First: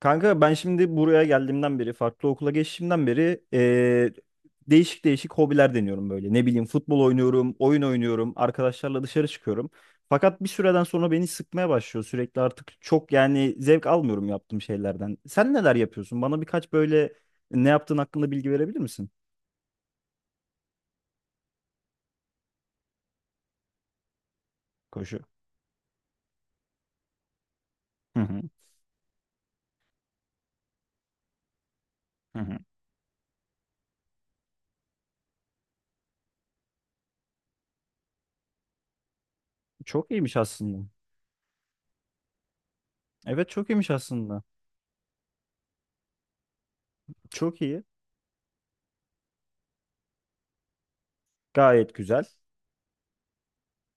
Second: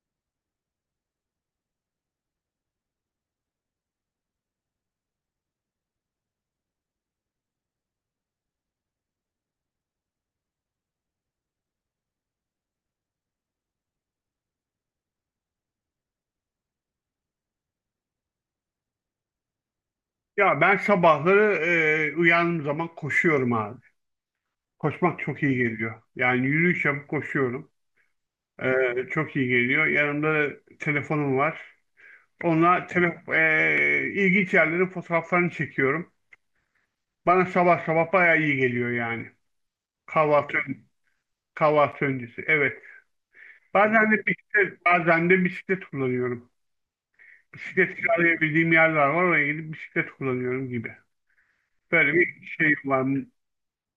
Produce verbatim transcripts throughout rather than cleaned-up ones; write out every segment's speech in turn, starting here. Kanka ben şimdi buraya geldiğimden beri, farklı okula geçtiğimden beri eee, değişik değişik hobiler deniyorum böyle. Ne bileyim futbol oynuyorum, oyun oynuyorum, arkadaşlarla dışarı çıkıyorum. Fakat bir süreden sonra beni sıkmaya başlıyor sürekli artık çok yani zevk almıyorum yaptığım şeylerden. Sen neler yapıyorsun? Bana birkaç böyle ne yaptığın hakkında bilgi verebilir misin? Ya ben sabahları e, uyandığım zaman koşuyorum abi. Koşu. Koşmak çok iyi geliyor. Yani yürüyüş yapıp koşuyorum. Hı hı, E, çok iyi geliyor. Yanımda da telefonum var. hı hı. Onunla tele, e, ilginç yerlerin fotoğraflarını çekiyorum. Bana sabah sabah bayağı iyi geliyor yani. Çok iyiymiş Kahvaltı, aslında. Kahvaltı öncesi. Evet. Evet çok iyiymiş Bazen de aslında. Bisiklet, bazen de bisiklet kullanıyorum. Çok iyi. Bisiklet kiralayabildiğim yerler var. Oraya gidip bisiklet kullanıyorum gibi. Gayet Böyle güzel. bir şey var,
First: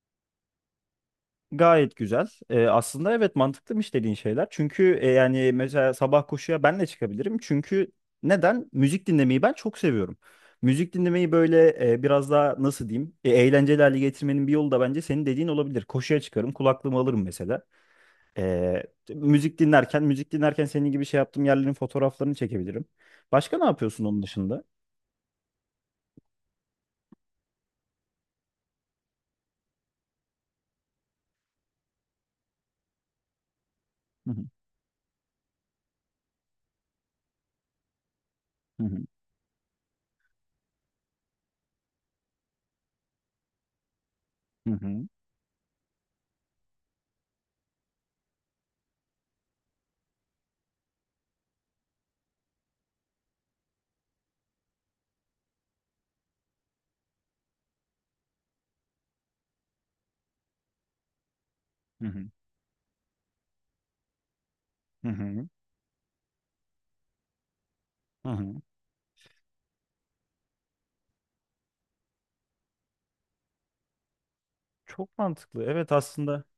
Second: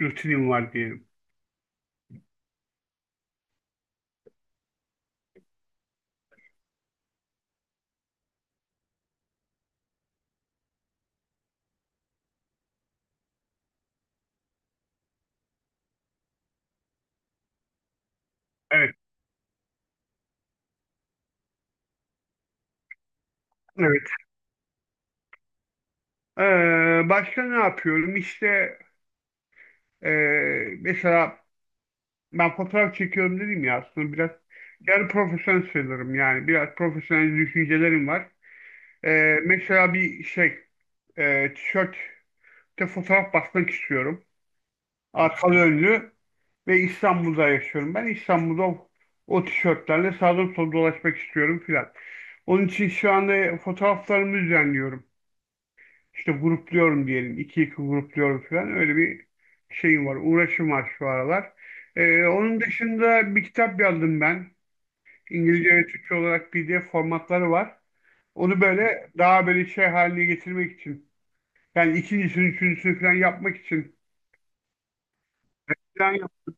rutinim var diyelim. Gayet güzel. Ee, aslında evet mantıklıymış dediğin şeyler. Çünkü e, yani mesela sabah koşuya ben de çıkabilirim. Çünkü neden? Müzik dinlemeyi ben çok seviyorum. Müzik dinlemeyi böyle e, biraz daha nasıl diyeyim? E, eğlenceli hale getirmenin bir yolu da bence senin dediğin olabilir. Koşuya çıkarım, kulaklığımı alırım mesela. Ee, Evet. müzik dinlerken, müzik dinlerken senin gibi şey yaptığım yerlerin fotoğraflarını çekebilirim. Başka ne yapıyorsun onun dışında? Ee, başka ne yapıyorum? İşte e, mesela ben fotoğraf çekiyorum dedim ya, aslında biraz Hı hı, yarı profesyonel sayılırım, yani biraz profesyonel düşüncelerim var. hı hı, Ee, mesela bir şey, e, tişörtte fotoğraf basmak istiyorum. hı hı, Arkalı önlü ve İstanbul'da yaşıyorum. Ben İstanbul'da o o tişörtlerle sağdan sola dolaşmak istiyorum filan. Onun için şu anda fotoğraflarımı düzenliyorum. İşte grupluyorum diyelim. İki iki grupluyorum falan. Öyle bir şeyim var. Uğraşım var şu aralar. Ee, onun dışında bir kitap yazdım ben. hı hı, İngilizce ve Türkçe olarak P D F formatları var. hı. Onu böyle daha böyle şey haline getirmek için. Yani ikincisini, üçüncüsünü falan yapmak için. Çok mantıklı. Evet Falan aslında. yap-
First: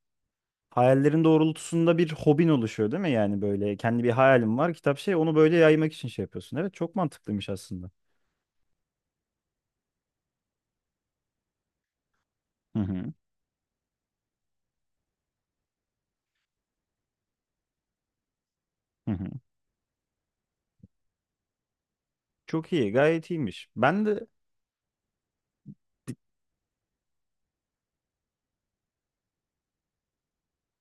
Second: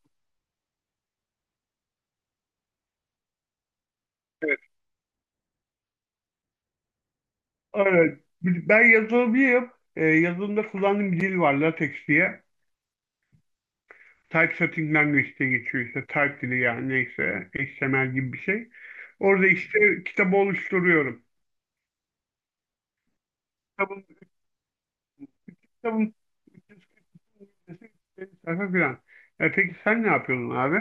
Hayallerin doğrultusunda bir hobin oluşuyor değil mi? Yani böyle kendi bir hayalim evet. var, kitap şey onu böyle yaymak için şey yapıyorsun. Evet çok mantıklıymış aslında. Evet. Ben yazılımcıyım. Ee, yazılımda kullandığım bir dil var. LaTeX diye. Hı hı. Typesetting Language diye geçiyor işte. Type dili yani, neyse. H T M L gibi bir şey. Hı hı. Orada işte kitabı oluşturuyorum. Çok iyi, gayet iyiymiş. kitabın, Ben de. kitabın üç yüz kırk sayfa falan. E, peki sen ne yapıyordun abi?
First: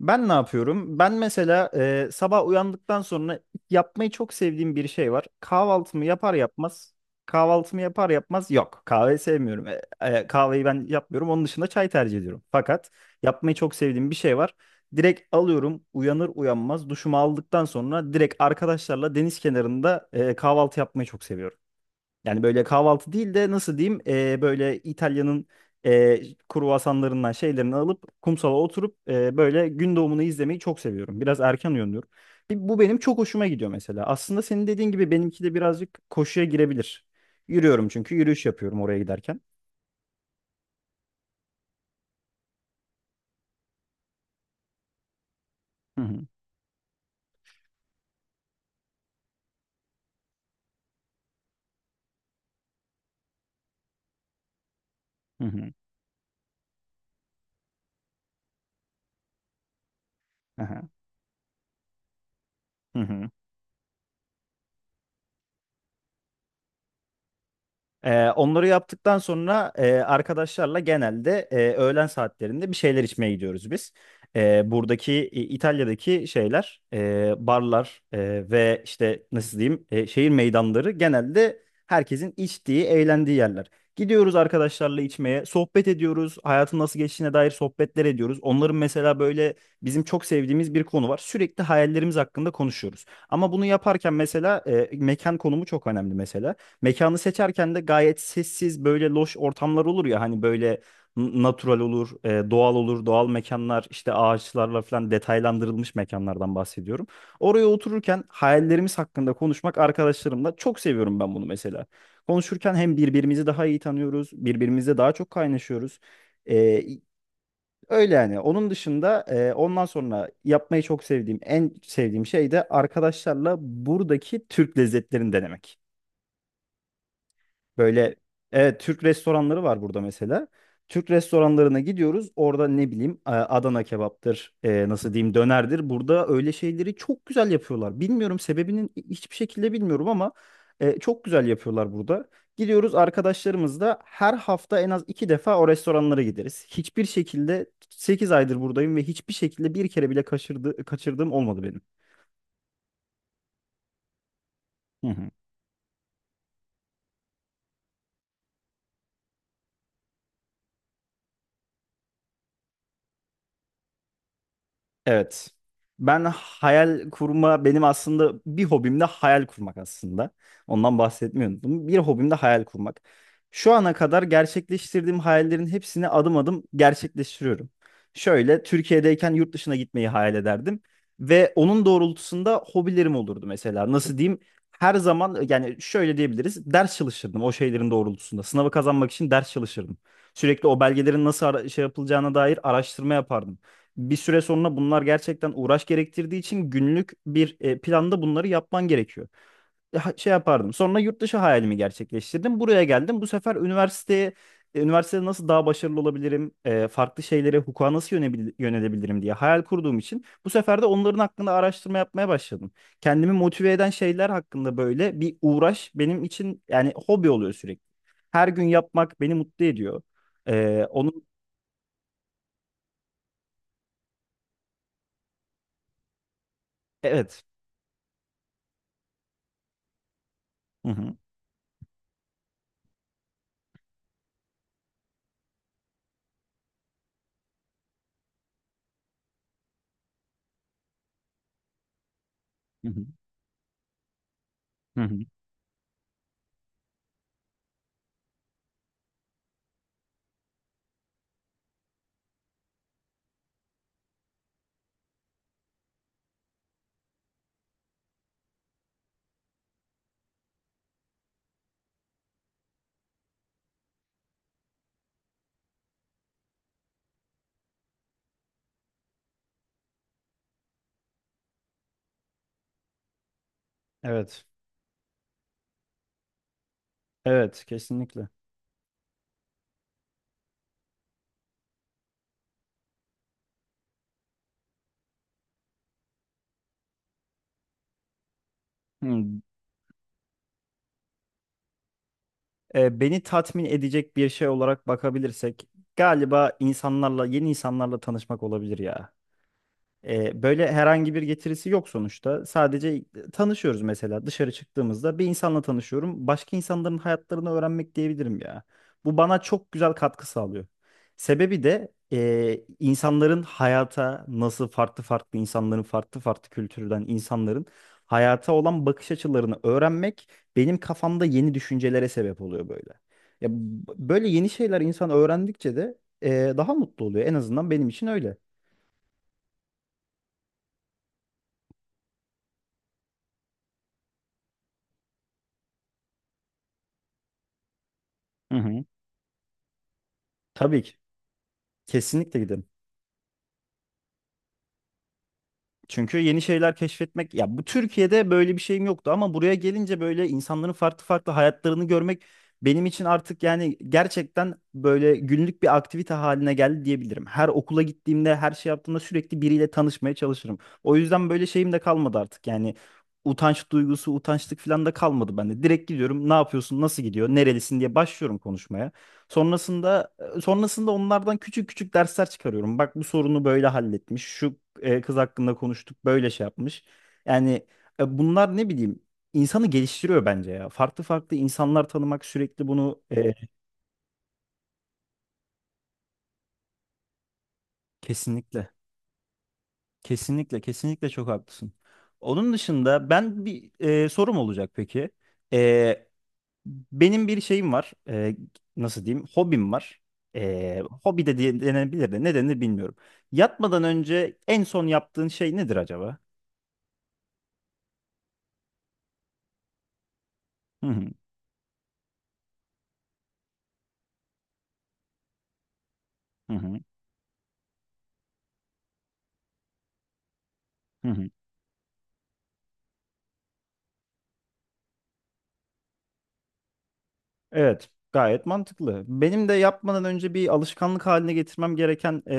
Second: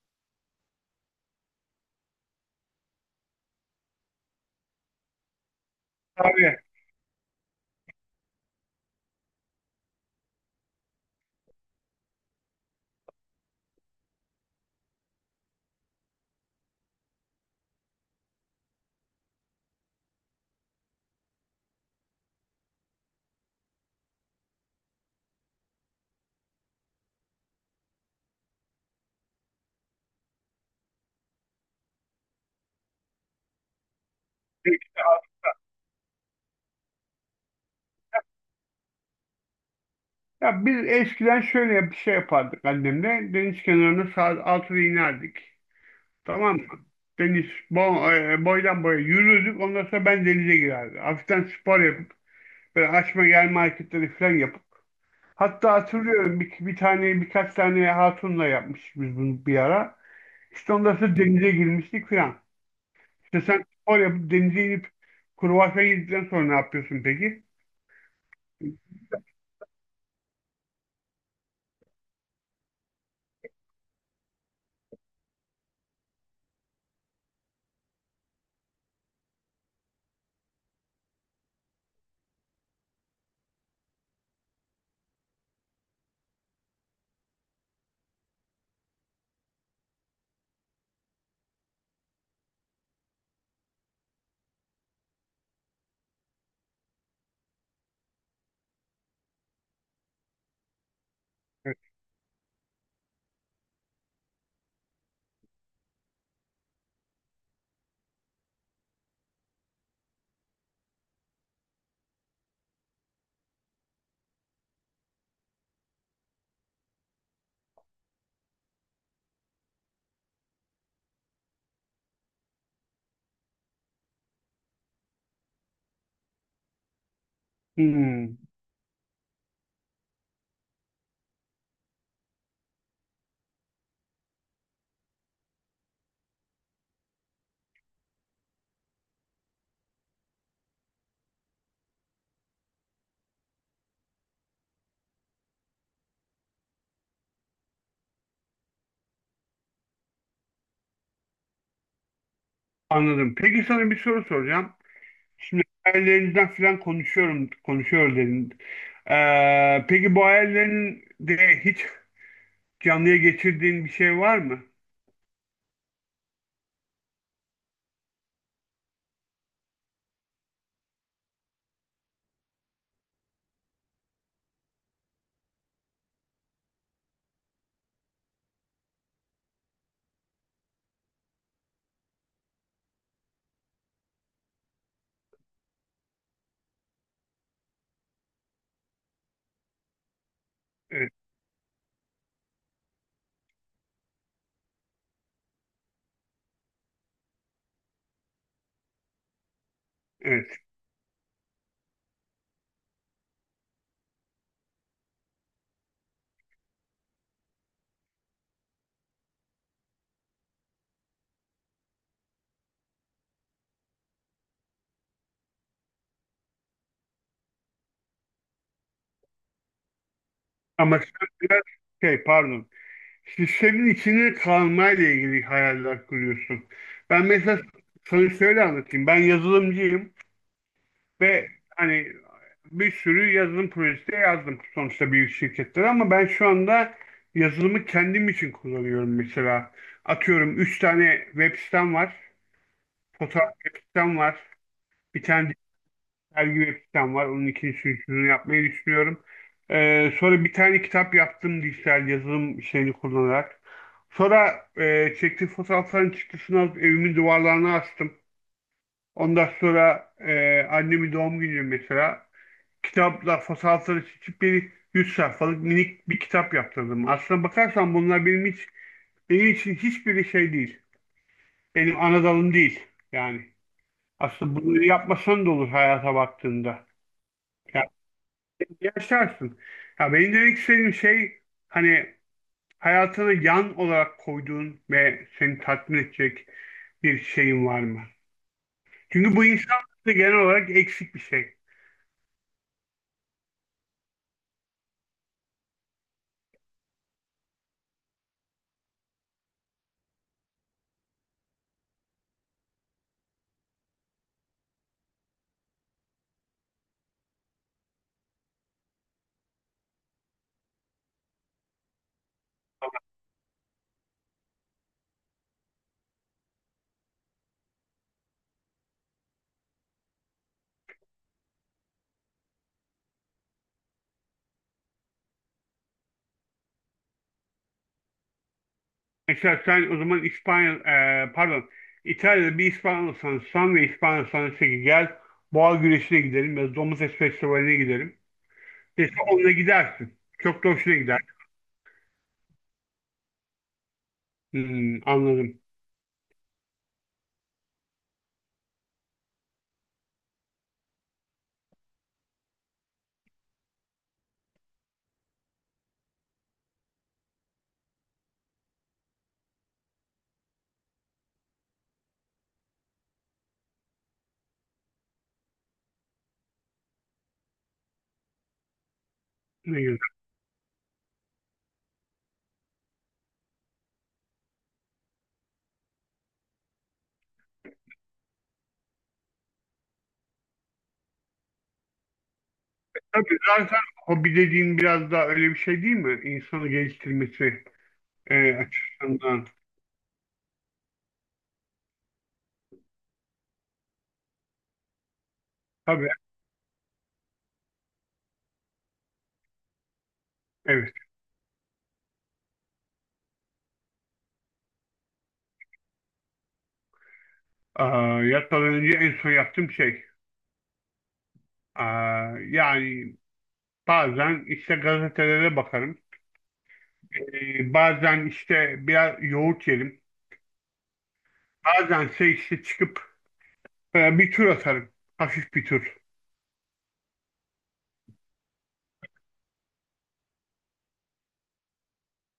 Ben ne yapıyorum? Ben mesela e, sabah uyandıktan sonra yapmayı çok sevdiğim bir şey var. Kahvaltımı yapar Abi, yapmaz, kahvaltımı yapar yapmaz yok. Kahve sevmiyorum. E, e, kahveyi ben yapmıyorum. Onun dışında çay tercih ediyorum. Fakat yapmayı çok sevdiğim bir şey var. Direkt alıyorum uyanır uyanmaz duşumu aldıktan sonra direkt arkadaşlarla deniz kenarında e, kahvaltı yapmayı çok seviyorum. Yani böyle kahvaltı değil de nasıl diyeyim e, böyle İtalya'nın e, kruvasanlarından şeylerini alıp kumsala oturup e, böyle gün doğumunu izlemeyi çok seviyorum. Biraz erken uyanıyorum. Bir- Bu benim çok hoşuma gidiyor mesela. Aslında senin dediğin gibi benimki de birazcık koşuya girebilir. Yürüyorum çünkü yürüyüş yapıyorum oraya giderken. ya biz eskiden şöyle bir şey yapardık annemle. Deniz kenarına saat altıda inerdik. Hı hı, Tamam mı? Deniz bo- e, boydan boya yürürdük. Ondan sonra ben denize girerdim. Hafiften spor yapıp böyle açma gel hareketleri falan yapıp. hı hı. Hatta hatırlıyorum, bir, bir tane, birkaç tane hatunla yapmıştık biz bunu bir ara. İşte Aha, ondan sonra denize girmiştik falan. hı hı. İşte, sen spor yapıp denize inip kruvasan yedikten sonra ne yapıyorsun peki? Ee, onları yaptıktan sonra e, arkadaşlarla genelde e, öğlen saatlerinde bir şeyler içmeye gidiyoruz biz. E, buradaki e, İtalya'daki şeyler, e, barlar e, ve işte nasıl diyeyim e, şehir meydanları genelde herkesin içtiği, eğlendiği yerler. Gidiyoruz arkadaşlarla içmeye, sohbet ediyoruz, hayatın nasıl geçtiğine dair sohbetler ediyoruz. Onların mesela böyle bizim çok sevdiğimiz bir konu var. Sürekli hayallerimiz hakkında konuşuyoruz. Ama bunu yaparken mesela e, mekan konumu çok önemli mesela. Mekanı seçerken de gayet sessiz böyle loş ortamlar olur ya hani böyle n- Evet. natural olur, e, doğal olur, doğal mekanlar işte ağaçlarla falan detaylandırılmış mekanlardan bahsediyorum. Oraya otururken hayallerimiz hakkında konuşmak arkadaşlarımla çok seviyorum ben bunu mesela. Konuşurken hem birbirimizi daha iyi tanıyoruz, birbirimizle daha çok kaynaşıyoruz. E, Öyle yani. Onun dışında e, ondan sonra yapmayı çok sevdiğim, en sevdiğim şey de arkadaşlarla buradaki Türk lezzetlerini denemek. Böyle Hmm, evet Türk restoranları var burada mesela. Türk restoranlarına gidiyoruz. Orada ne bileyim e, Adana kebaptır, e, nasıl diyeyim dönerdir. Burada öyle şeyleri çok güzel yapıyorlar. Bilmiyorum sebebinin hiçbir şekilde bilmiyorum ama e, çok güzel yapıyorlar burada. Gidiyoruz arkadaşlarımızla her hafta en az iki defa o restoranlara gideriz. Hiçbir şekilde sekiz aydır buradayım ve hiçbir şekilde bir kere bile kaçırdı, kaçırdığım olmadı benim. anladım. Peki, sana bir soru soracağım. Hı hı. Şimdi hayallerinden falan konuşuyorum, konuşuyor dedin. Ee, peki bu hayallerinde hiç canlıya geçirdiğin bir şey var mı? Evet. Ben hayal kurma Benim aslında bir hobim de hayal kurmak aslında. Ondan bahsetmiyordum. Bir hobim de hayal kurmak. Şu ana kadar gerçekleştirdiğim hayallerin hepsini adım adım gerçekleştiriyorum. Şöyle Türkiye'deyken yurt dışına gitmeyi hayal ederdim ve onun doğrultusunda hobilerim olurdu mesela. Nasıl diyeyim? Her zaman yani şöyle diyebiliriz. Ders çalışırdım o şeylerin doğrultusunda. Sınavı kazanmak için ders çalışırdım. Sürekli o Evet, belgelerin nasıl ara- şey yapılacağına dair araştırma yapardım. Bir süre sonra bunlar gerçekten uğraş gerektirdiği için günlük bir e, planda bunları yapman gerekiyor. E, ha- Şey evet. yapardım. Sonra yurt dışı hayalimi gerçekleştirdim. Buraya geldim. Bu sefer üniversiteye e, üniversitede nasıl daha başarılı olabilirim? E, farklı şeylere, hukuka nasıl yönebil- yönelebilirim diye hayal kurduğum için bu sefer de onların hakkında araştırma yapmaya başladım. Kendimi motive eden şeyler hakkında böyle bir uğraş benim için yani hobi oluyor sürekli. Her gün yapmak beni mutlu ediyor. E, Ama Onun sen biraz şey, pardon. İşte senin içine kalmayla ilgili hayaller kuruyorsun. Ben evet. mesela sana şöyle anlatayım. Ben yazılımcıyım. Hı hı. Ve hani bir sürü yazılım projesi de yazdım sonuçta büyük şirketlere, ama ben şu anda yazılımı kendim için kullanıyorum mesela. Atıyorum, üç tane web sitem var, Hı hı. fotoğraf web sitem var, Hı hı. bir tane dergi web sitem var. Onun ikincisini, üçüncüsünü yapmayı düşünüyorum. Ee, sonra bir tane kitap yaptım dijital yazılım şeyini kullanarak. Sonra e, çektiğim fotoğrafların çıktısını alıp evimin duvarlarına astım. Ondan sonra e, annemin doğum günü mesela, kitapla fasalları seçip bir yüz sayfalık minik bir kitap yaptırdım. Aslına bakarsan bunlar benim hiç, benim için hiçbir şey değil. Benim ana dalım değil. Yani Evet. aslında bunu yapmasan da olur hayata baktığında. Evet, Yani kesinlikle. yaşarsın. Ya, benim demek istediğim şey, hani, hayatını yan olarak koyduğun ve seni tatmin edecek bir şeyin var mı? Çünkü Hmm, bu insanlarda genel olarak eksik bir şey. E, beni tatmin edecek bir şey olarak bakabilirsek galiba insanlarla, yeni insanlarla tanışmak olabilir ya. E, böyle herhangi bir getirisi yok sonuçta. Sadece tanışıyoruz mesela dışarı çıktığımızda bir insanla tanışıyorum. Başka insanların hayatlarını öğrenmek diyebilirim ya. Bu bana çok güzel katkı sağlıyor. Sebebi de e, insanların hayata nasıl farklı farklı insanların farklı farklı kültürden insanların hayata olan bakış açılarını öğrenmek benim kafamda yeni düşüncelere sebep oluyor böyle. Ya, b- böyle yeni şeyler insan öğrendikçe de e, daha mutlu oluyor. En azından benim için öyle. Mesela sen o zaman İspanya, e, pardon, İtalya'da bir İspanyolsan, sen ve İspanyolsan dese ki gel boğa güreşine gidelim ya da domuz et festivaline gidelim. Hı hı. Dese onunla gidersin. Çok da Tabii ki. hoşuna gider. Kesinlikle gidelim. Hmm, anladım. Çünkü yeni şeyler keşfetmek ya bu Türkiye'de böyle bir şeyim yoktu ama buraya gelince böyle insanların farklı farklı hayatlarını görmek benim için artık yani gerçekten böyle günlük bir aktivite haline geldi diyebilirim. Her okula gittiğimde, her şey yaptığımda sürekli biriyle tanışmaya çalışırım. O yüzden böyle şeyim de kalmadı artık. Yani utanç duygusu, utançlık falan da kalmadı bende. Direkt gidiyorum. Ne yapıyorsun? Nasıl gidiyor? Nerelisin diye başlıyorum konuşmaya. Ne güzel. Sonrasında Sonrasında onlardan küçük küçük dersler çıkarıyorum. Bak bu sorunu böyle halletmiş. Şu e, kız hakkında konuştuk, böyle şey yapmış. Yani e, bunlar ne bileyim insanı geliştiriyor bence ya. Farklı farklı insanlar tanımak sürekli bunu. e, Tabii, zaten hobi dediğin biraz daha öyle bir şey değil mi? İnsanı geliştirmesi e, Kesinlikle. açısından. Kesinlikle, kesinlikle çok haklısın. Onun dışında ben bir e, sorum olacak peki. E, Tabii, Benim bir şeyim var. Ee, nasıl diyeyim? Hobim var. Ee, evet. Hobi de diye- denebilir de ne denir bilmiyorum. Yatmadan önce en son yaptığın şey nedir acaba? Aa, yatmadan önce en son yaptığım şey. Hı hı, Aa, yani bazen işte gazetelere bakarım. hı hı, E, bazen işte biraz yoğurt yerim. hı hı. Bazense işte çıkıp e, bir tur atarım. Hafif bir tur. Evet, gayet mantıklı. Benim de yapmadan önce bir alışkanlık haline getirmem gereken ee,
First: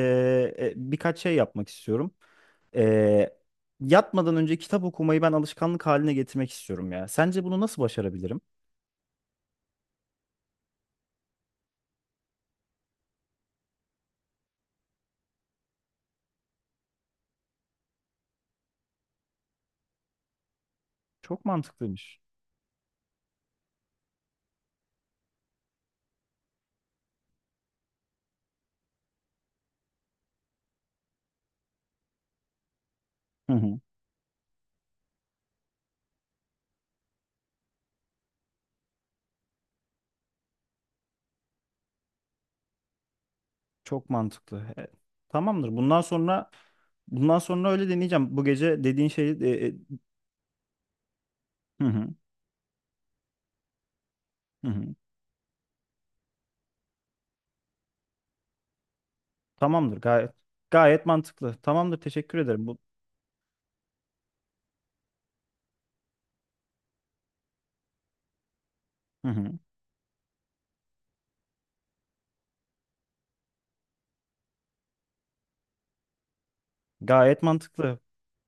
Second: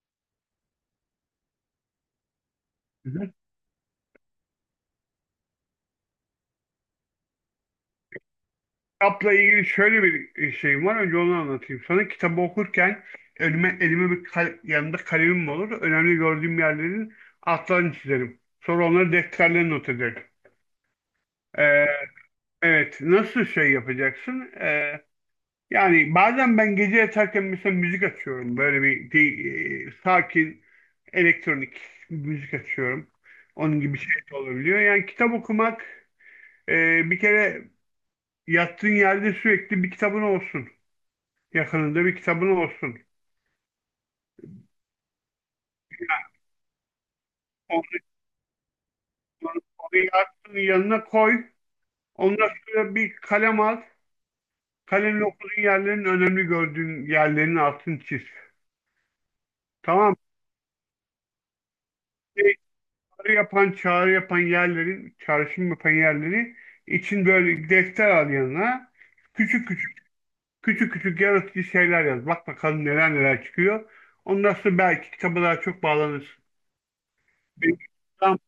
e, birkaç şey yapmak istiyorum. Ee, Hı. Yatmadan önce kitap okumayı ben alışkanlık haline getirmek istiyorum ya. Sence bunu nasıl başarabilirim? Kitapla ilgili şöyle bir e, şeyim var. Önce onu anlatayım sana. Kitabı okurken önüme, elime bir kal- yanında kalemim olur. Önemli gördüğüm yerlerin altlarını çizerim. Sonra onları defterlerine not ederim. Çok E, mantıklıymış. evet. Nasıl şey yapacaksın? E, Yani bazen ben gece yatarken mesela müzik açıyorum. Böyle bir de- e, sakin elektronik müzik açıyorum. Onun gibi şey de olabiliyor. Yani kitap okumak, e, bir kere, yattığın yerde sürekli bir kitabın olsun. Yakınında bir kitabın olsun. Çok mantıklı. E, tamamdır. Bundan sonra bundan sonra öyle Onu, deneyeceğim. Bu gece dediğin şeyi. Onu, e, e, onu yattığın yanına koy. Hı hı, Ondan sonra bir kalem al. hı hı. Kalemle okuduğun yerlerin, önemli gördüğün yerlerin altını çiz. Tamamdır. Tamam Gayet gayet mantıklı. Tamamdır. Teşekkür mı? ederim. Bu çağrı yapan çağrı yapan yerlerin, çağrışım yapan yerleri için böyle defter al yanına, Hı hı. küçük küçük küçük küçük yaratıcı şeyler yaz. Bak bakalım neler neler çıkıyor. Ondan sonra belki kitaba daha çok bağlanırsın. Gayet Bir- mantıklı. tam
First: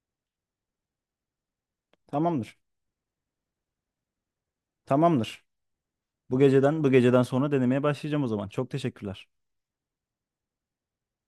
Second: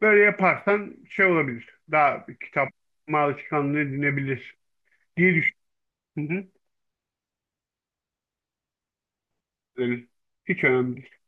Böyle yaparsan şey olabilir. Daha bir Tamamdır. kitap alışkanlığı edinebilir diye Tamamdır. düşünüyorum. Hı Bu hı. geceden bu geceden sonra denemeye başlayacağım o zaman. Çok teşekkürler. Öyle. Hiç önemli değil.